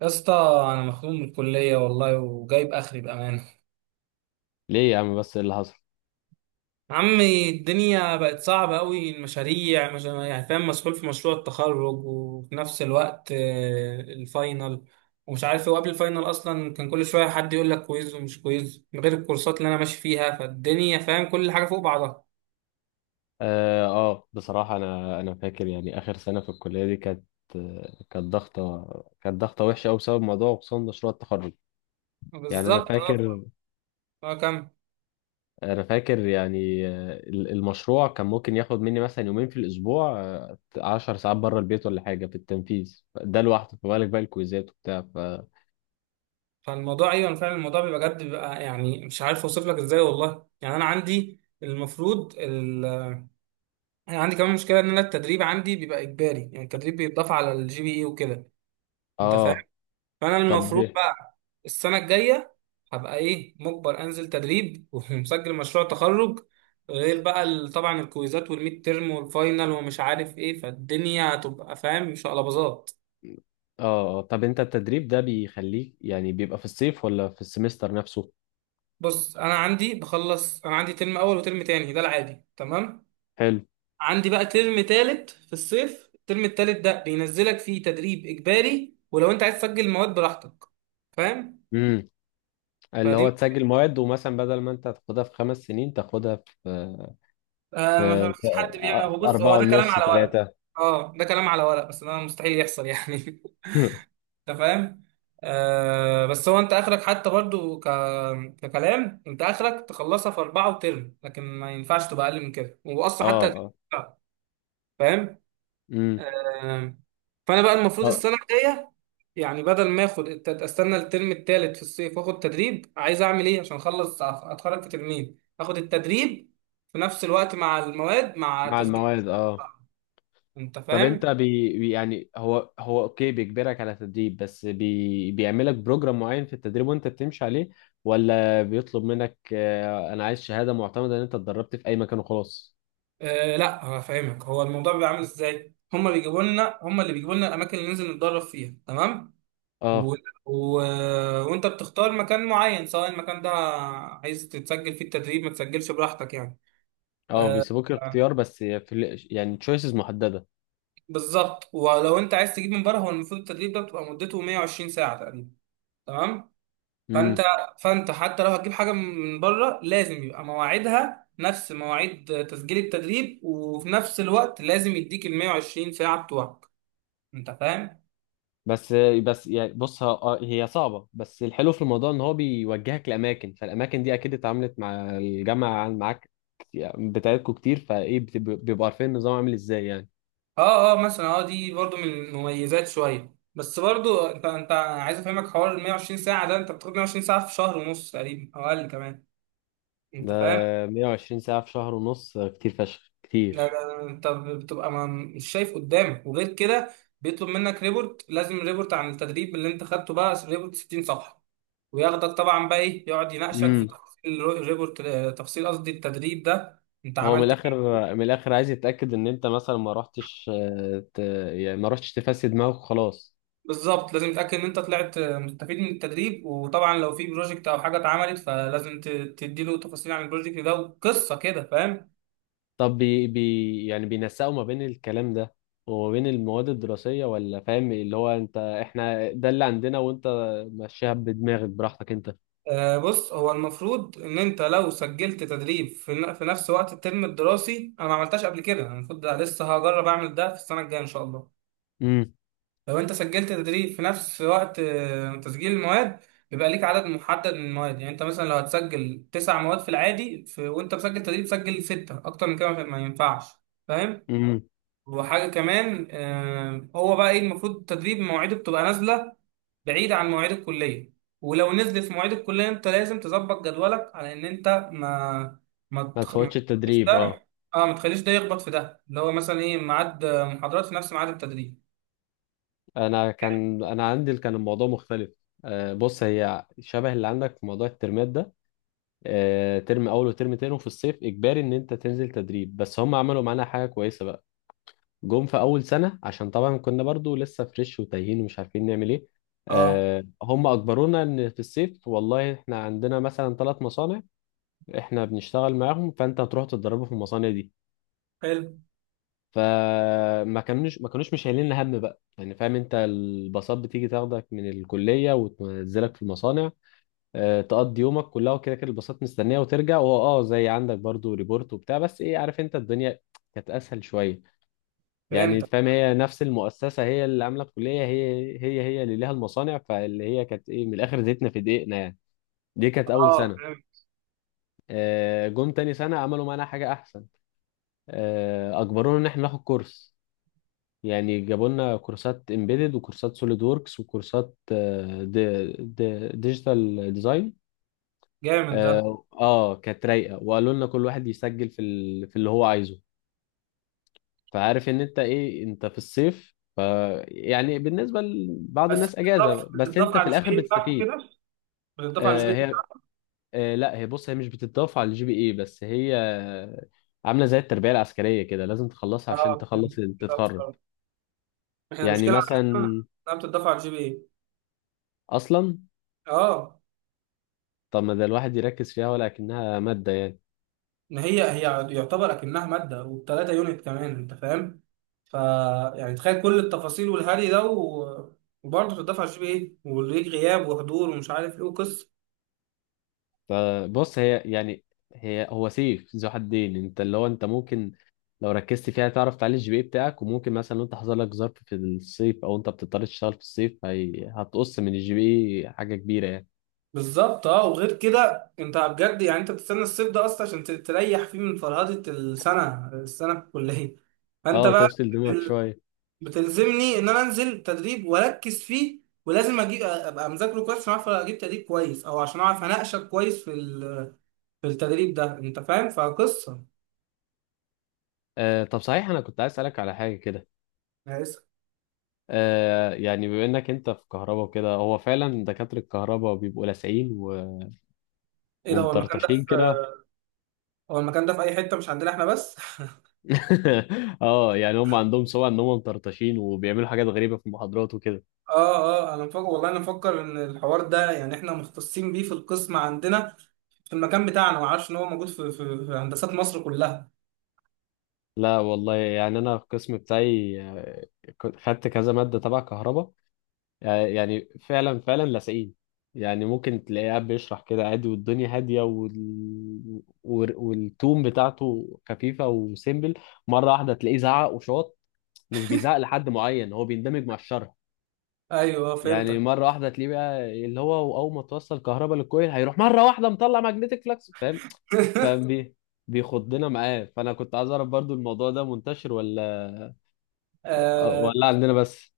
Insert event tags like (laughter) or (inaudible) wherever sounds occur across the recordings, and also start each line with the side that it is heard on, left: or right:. right: يا اسطى، انا مخنوق من الكليه والله وجايب اخري بامانه.
left: ليه يا عم بس إيه اللي حصل؟
right: عمي الدنيا بقت صعبه قوي. المشاريع مش فاهم، مسؤول في مشروع التخرج وفي نفس الوقت الفاينل ومش عارف وقبل الفاينل اصلا كان كل شويه حد يقول لك كويز ومش كويز، من غير الكورسات اللي انا ماشي فيها، فالدنيا فاهم كل حاجه فوق بعضها.
left: بصراحة، انا فاكر يعني اخر سنة في الكلية دي كانت، كانت ضغطة وحشة قوي بسبب موضوع خصوصا مشروع التخرج. يعني انا
right: بالظبط اه.
left: فاكر،
right: كم.
left: المشروع كان ممكن ياخد مني مثلا يومين في الاسبوع، 10 ساعات بره البيت ولا حاجة في التنفيذ، ده لوحده، في بالك بقى الكويزات وبتاع ف.
right: فالموضوع ايوه فعلا الموضوع بيبقى بجد، بيبقى يعني مش عارف اوصف لك ازاي والله. يعني انا عندي المفروض، انا عندي كمان مشكله ان انا التدريب عندي بيبقى اجباري، يعني التدريب بيتضاف على الجي بي اي وكده. انت فاهم.
left: اه،
right: فانا
left: طب.
right: المفروض بقى السنه الجايه هبقى ايه، مجبر انزل تدريب (laughs) ومسجل مشروع تخرج، غير بقى طبعا الكويزات والميد تيرم والفاينل ومش عارف ايه، فالدنيا هتبقى فاهم مش قلبظات.
left: طب، انت التدريب ده بيخليك يعني بيبقى في الصيف ولا في السمستر نفسه؟
right: بص انا عندي بخلص، انا عندي ترم اول وترم تاني، ده العادي تمام. عندي بقى ترم تالت في الصيف، الترم التالت ده بينزلك فيه تدريب إجباري، ولو أنت عايز تسجل مواد براحتك. فاهم.
left: حلو، اللي
right: فدي
left: هو تسجل مواد، ومثلا بدل ما انت تاخدها في 5 سنين تاخدها في
right: آه. ما
left: في
right: فيش حد بيعمل. هو بص، هو
left: أربعة
right: ده كلام
left: ونص،
right: على ورق.
left: ثلاثة.
right: اه ده كلام على ورق، بس ده مستحيل يحصل يعني (laughs)
left: (laughs)
right: أنت فاهم. آه بس هو أنت آخرك حتى برضو ككلام، أنت آخرك تخلصها في أربعة وترم، لكن ما ينفعش تبقى أقل من كده، وأصلا
left: اه،
right: حتى
left: اه.
right: آه، فاهم.
left: امم.
right: آم، فانا بقى المفروض السنه الجايه، يعني بدل ما اخد استنى الترم الثالث في الصيف واخد تدريب، عايز اعمل ايه عشان اخلص اتخرج في ترمين، اخد التدريب في نفس الوقت مع المواد، مع
left: مع
right: تسجيل.
left: المواد، اه.
right: انت
left: طب انت
right: فاهم.
left: يعني هو اوكي، بيجبرك على تدريب، بس بيعملك بروجرام معين في التدريب وانت بتمشي عليه، ولا بيطلب منك انا عايز شهادة معتمدة ان انت اتدربت في اي مكان وخلاص؟
right: آه لا هفهمك، هو الموضوع بيبقى عامل ازاي، هما بيجيبوا لنا، هما اللي بيجيبوا لنا الاماكن اللي ننزل نتدرب فيها، تمام.
left: اه،
right: و... و... وانت بتختار مكان معين، سواء المكان ده عايز تتسجل فيه التدريب، ما تسجلش براحتك يعني.
left: اه. بيسيبوك الاختيار، بس في يعني تشويسز محددة.
right: بالظبط. ولو انت عايز تجيب من بره، هو المفروض التدريب ده بتبقى مدته 120 ساعه تقريبا، تمام. فانت فانت حتى لو هتجيب حاجه من بره لازم يبقى مواعيدها نفس مواعيد تسجيل التدريب، وفي نفس الوقت لازم يديك ال 120 ساعه بتوعك. انت فاهم.
left: بس بس يعني، بص، هي صعبة، بس الحلو في الموضوع ان هو بيوجهك لأماكن، فالأماكن دي أكيد اتعاملت مع الجامعة معاك، يعني بتاعتكوا كتير، فإيه بيبقوا عارفين النظام عامل إزاي يعني.
right: اه اه مثلا اه دي برضو من المميزات شويه، بس برضو انت عايز افهمك، حوار ال 120 ساعه ده انت بتاخد 120 ساعه في شهر ونص تقريبا او اقل كمان. انت
left: ده
right: فاهم.
left: 120 ساعة في شهر ونص كتير فشخ،
right: لا لا
left: كتير.
right: لا، انت بتبقى ما مش شايف قدامك. وغير كده بيطلب منك ريبورت، لازم ريبورت عن التدريب اللي انت خدته، بقى ريبورت 60 صفحة. وياخدك طبعا بقى ايه، يقعد يناقشك في
left: امم.
right: تفاصيل الريبورت، تفاصيل قصدي التدريب ده انت
left: هو من
right: عملت
left: الآخر،
right: ايه.
left: عايز يتأكد إن أنت مثلا ما رحتش، يعني ما رحتش تفسد دماغك خلاص.
right: بالظبط، لازم تتأكد ان انت طلعت مستفيد من التدريب. وطبعا لو في بروجكت او حاجة اتعملت، فلازم تديله تفاصيل عن البروجكت ده وقصة كده. فاهم.
left: طب بي بي يعني بينسقوا ما بين الكلام ده وما بين المواد الدراسية، ولا فاهم اللي هو انت، احنا ده اللي عندنا وانت مشيها بدماغك براحتك انت؟
right: بص هو المفروض ان انت لو سجلت تدريب في في نفس وقت الترم الدراسي، انا ما عملتهاش قبل كده، أنا المفروض ده لسه هجرب اعمل ده في السنه الجايه ان شاء الله.
left: امم.
right: لو انت سجلت تدريب في نفس وقت تسجيل المواد، بيبقى ليك عدد محدد من المواد، يعني انت مثلا لو هتسجل تسع مواد في العادي، في وانت مسجل تدريب سجل سته، اكتر من كده ما ما ينفعش. فاهم.
left: امم.
right: وحاجة كمان هو بقى ايه، المفروض التدريب مواعيده بتبقى نازلة بعيدة عن مواعيد الكلية، ولو نزلت في مواعيد الكلية انت لازم تظبط جدولك على ان انت
left: ما
right: ما
left: تفوتش
right: تخليش
left: التدريب،
right: ده،
left: اه.
right: اه ما تخليش ده يخبط في ده، اللي هو مثلا ايه ميعاد محاضرات في نفس ميعاد التدريب.
left: انا كان، انا عندي كان الموضوع مختلف. بص، هي شبه اللي عندك في موضوع الترمات ده. ترم اول وترم تاني، وفي الصيف اجباري ان انت تنزل تدريب، بس هم عملوا معانا حاجة كويسة بقى. جم في اول سنه عشان طبعا كنا برضو لسه فريش وتايهين ومش عارفين نعمل ايه.
right: اه.
left: هم اجبرونا ان في الصيف والله احنا عندنا مثلا ثلاث مصانع احنا بنشتغل معاهم، فانت هتروح تتدربوا في المصانع دي.
right: حلو.
left: فما كانوش مش شايلين هم بقى، يعني فاهم انت، الباصات بتيجي تاخدك من الكليه وتنزلك في المصانع، تقضي يومك كلها، وكده كده الباصات مستنيه وترجع، وهو زي عندك برضو ريبورت وبتاع، بس ايه، عارف انت، الدنيا كانت اسهل شويه. يعني
right: فهمت.
left: فاهم، هي نفس المؤسسة، هي اللي عاملة الكلية، هي اللي ليها المصانع، فاللي هي كانت ايه، من الآخر زيتنا في دقيقنا يعني. دي كانت أول
right: اه
left: سنة.
right: فهمت.
left: جم تاني سنة عملوا معانا حاجة أحسن. أجبرونا إن إحنا ناخد كورس. يعني جابوا لنا كورسات امبيدد وكورسات سوليد ووركس وكورسات آه، دي دي ديجيتال ديزاين.
right: جامد ده.
left: كانت رايقة، وقالوا لنا كل واحد يسجل في اللي هو عايزه، فعارف ان انت ايه، انت في الصيف ف. يعني بالنسبه لبعض
right: بس
left: الناس
right: بتضاف،
left: اجازه، بس
right: بتضاف
left: انت في
right: على الجي
left: الاخر
right: بي اي بتاعك
left: بتستفيد.
right: وكده، بتضاف على الجي بي اي
left: هي.
right: بتاعك.
left: لا، هي، بص، هي مش بتتضاف على الجي بي اي، بس هي عامله زي التربيه العسكريه كده، لازم تخلصها عشان
right: اه فهمت.
left: تخلص
right: بس،
left: تتخرج.
right: آه. احنا
left: يعني
right: المشكلة عندنا
left: مثلا
right: انها بتضاف على الجي بي اي.
left: اصلا،
right: اه.
left: طب ما ده الواحد يركز فيها، ولكنها ماده يعني.
right: ما هي هي يعتبر اكنها ماده، والتلاته يونت كمان، انت فاهم. ف يعني تخيل كل التفاصيل والهري ده و... وبرضه تدفع جي بي ايه وليك غياب وحضور ومش عارف ايه وقصه.
left: فبص، هي هو سيف ذو حدين، انت اللي هو انت ممكن لو ركزت فيها تعرف تعلي الجي بي بتاعك، وممكن مثلا لو انت حصل لك ظرف في الصيف او انت بتضطر تشتغل في الصيف هي هتقص من الجي بي حاجة كبيرة يعني.
right: بالظبط اه. وغير كده انت بجد يعني انت بتستنى الصيف ده اصلا عشان تريح فيه من فرهده السنه في الكليه. فانت
left: اه،
right: بقى
left: تفصل دماغك شوية.
right: بتلزمني ان انا انزل تدريب واركز فيه، ولازم اجيب، ابقى مذاكره كويس عشان اعرف اجيب تدريب كويس، او عشان اعرف اناقشك كويس في في التدريب ده. انت فاهم فقصه.
left: طب صحيح، انا كنت عايز اسألك على حاجة كده.
right: أنا اسف.
left: يعني، بما انك انت في كهرباء وكده، هو فعلا دكاترة الكهرباء بيبقوا لاسعين و...
right: ايه ده، هو المكان ده في،
left: ومطرطشين كده.
right: هو المكان ده في اي حته مش عندنا احنا بس (laughs)
left: (laughs) اه، يعني هم عندهم سمعة ان هم مطرطشين وبيعملوا حاجات غريبة في المحاضرات وكده.
right: اه اه، انا مفكر والله، انا مفكر ان الحوار ده يعني احنا مختصين بيه في القسم عندنا، في المكان بتاعنا، ما اعرفش ان هو موجود في في هندسات مصر كلها.
left: لا والله، يعني انا القسم بتاعي كنت خدت كذا ماده تبع كهرباء، يعني فعلا فعلا لاصقين. يعني ممكن تلاقيه قاعد بيشرح كده عادي والدنيا هاديه والتون بتاعته خفيفه وسيمبل، مره واحده تلاقيه زعق وشاط، مش بيزعق لحد معين، هو بيندمج مع الشرح.
right: ايوه
left: يعني
right: فهمتك
left: مره واحده تلاقيه بقى اللي هو اول ما توصل كهرباء للكويل هيروح مره واحده مطلع ماجنتيك فلكس، فاهم؟ فاهم
right: (laughs)
left: بيه؟ بيخضنا معاه، فانا كنت عايز اعرف برضو الموضوع ده منتشر ولا
right: آه
left: ولا عندنا بس؟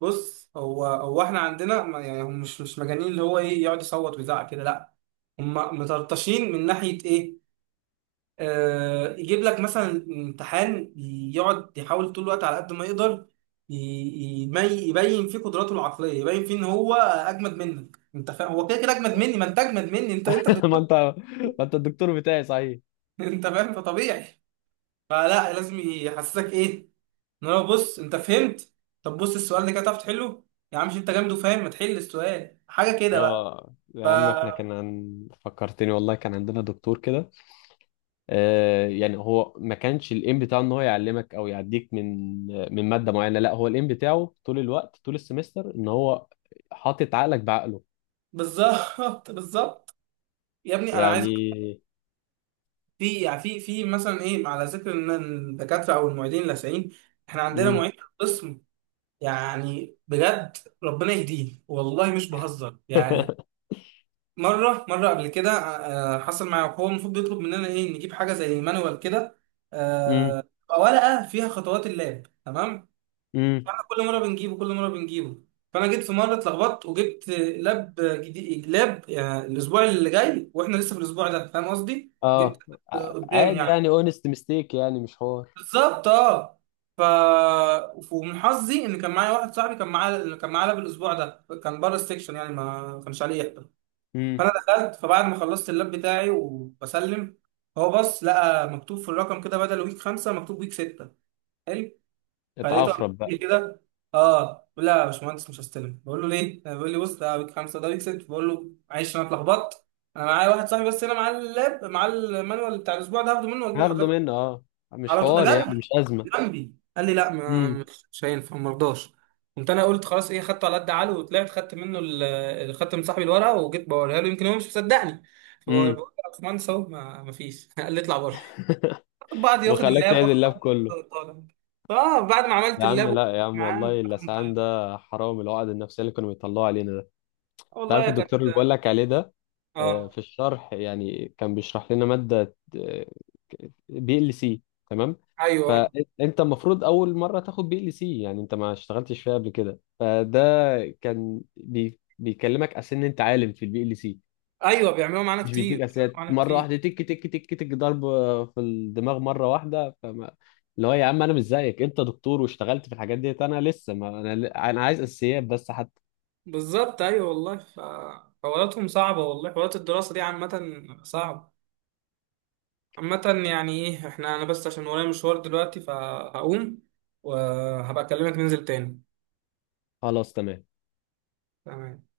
right: بص، هو احنا عندنا يعني هم مش مجانين، اللي هو ايه يقعد يصوت ويزعق كده، لا. هم مطرطشين من ناحيه ايه، يجيب لك مثلا امتحان، يقعد يحاول طول الوقت على قد ما يقدر يبين فيه قدراته العقليه، يبين فيه ان هو اجمد منك. انت فاهم، هو كده كده اجمد مني، ما انت اجمد مني، انت انت
left: (laughs) ما
right: دكتور
left: انت ما انت الدكتور بتاعي صحيح.
right: (laughs) انت فاهم، فطبيعي. فلا لازم يحسسك ايه ان هو، بص انت فهمت، طب بص السؤال ده كده تعرف تحله، يا عم مش انت جامد وفاهم، ما تحل السؤال حاجه كده بقى.
left: اه يا
right: ف
left: عم، احنا كان عن... فكرتني والله، كان عندنا دكتور كده. يعني، هو ما كانش الايم بتاعه ان هو يعلمك او يعديك من ماده معينه، لا، هو الايم بتاعه طول الوقت، طول السمستر، ان هو حاطط عقلك بعقله
right: بالظبط (laughs) بالظبط. يا ابني انا عايز،
left: يعني.
right: في يعني في مثلا ايه، على ذكر ان الدكاتره او المعيدين اللاذعين، احنا عندنا
left: امم.
right: معيد في القسم يعني بجد ربنا يهديه والله، مش بهزر يعني.
left: (laughs)
right: مره قبل كده حصل معايا، هو المفروض بيطلب مننا ايه، نجيب حاجه زي مانوال كده،
left: امم.
right: آه، تبقى ورقه فيها خطوات اللاب، تمام.
left: امم.
right: فاحنا كل مره بنجيبه، كل مره بنجيبه. فانا جيت في مره اتلخبطت وجبت لاب جديد، لاب يعني الاسبوع اللي جاي واحنا لسه في الاسبوع ده، فاهم قصدي، جبت
left: اه،
right: قدام
left: عادي
right: يعني.
left: يعني، اونست ميستيك، يعني مش حوار.
right: بالظبط اه. ف ومن حظي ان كان معايا واحد صاحبي كان معاه، كان معاه لاب الاسبوع ده، كان بره السكشن يعني ما كانش عليه يحضر. فانا
left: امم،
right: دخلت، فبعد ما خلصت اللاب بتاعي وبسلم، هو بص لقى مكتوب في الرقم كده بدل ويك خمسه مكتوب ويك سته. حلو. فلقيته عمال يقول
left: اتعفرب بقى.
right: لي كده، اه لا يا باشمهندس مش هستلم، بقول له ليه؟ بيقول لي بص ده ويك خمسه ده ويك سته، بقول له معلش انا اتلخبطت، انا معايا واحد صاحبي بس هنا معاه اللاب، معاه المانوال بتاع الاسبوع ده، هاخده منه واجيبه
left: هاخده
right: لحضرتك،
left: منه، اه، مش
right: على طول
left: حوار
right: ده
left: يعني،
right: جنبي،
left: مش ازمه.
right: جنبي. قال لي لا، ما
left: امم.
right: مش هينفع، ما رضاش. قمت انا قلت خلاص ايه، خدته على قد عقله وطلعت، خدت منه خدت من صاحبي الورقه وجيت بوريها له يمكن هو مش مصدقني، فبقول له
left: امم.
right: يا باشمهندس اهو، ما فيش (laughs) قال لي اطلع بره. خد
left: (laughs)
right: بعض، ياخد
left: وخلاك
right: اللاب
left: تعيد
right: واخد
left: اللاب
right: بعض.
left: كله؟
right: طالع. اه بعد ما عملت
left: يا عم،
right: اللاب وقعدت
left: لا يا عم
right: معاه
left: والله،
right: كان
left: اللسعان
right: طيب.
left: ده حرام، العقد النفسية اللي كانوا بيطلعوا علينا ده. انت عارف
right: والله كانت
left: الدكتور اللي بقول لك عليه ده،
right: اه.
left: في الشرح يعني كان بيشرح لنا مادة بي ال سي، تمام.
right: ايوه آه.
left: فانت المفروض اول مرة تاخد بي ال سي، يعني انت ما اشتغلتش فيها قبل كده، فده كان بيكلمك عشان انت عالم في البي ال سي،
right: ايوه بيعملوا معانا
left: مش
right: كتير،
left: بيديك
right: بيعملوا
left: اساسيات،
right: معانا
left: مره
right: كتير.
left: واحده تك تك تك تك ضرب في الدماغ مره واحده، فما اللي هو يا عم، انا مش زيك، انت دكتور واشتغلت في الحاجات ديت، انا لسه، ما انا عايز اساسيات بس حتى.
right: بالظبط ايوه والله. ف حواراتهم صعبه والله، حوارات الدراسه دي عامه صعبه، عامة. يعني ايه احنا، انا بس عشان ورايا مشوار دلوقتي فهقوم، وهبقى اكلمك ننزل تاني.
left: خلاص، تمام.
right: تمام.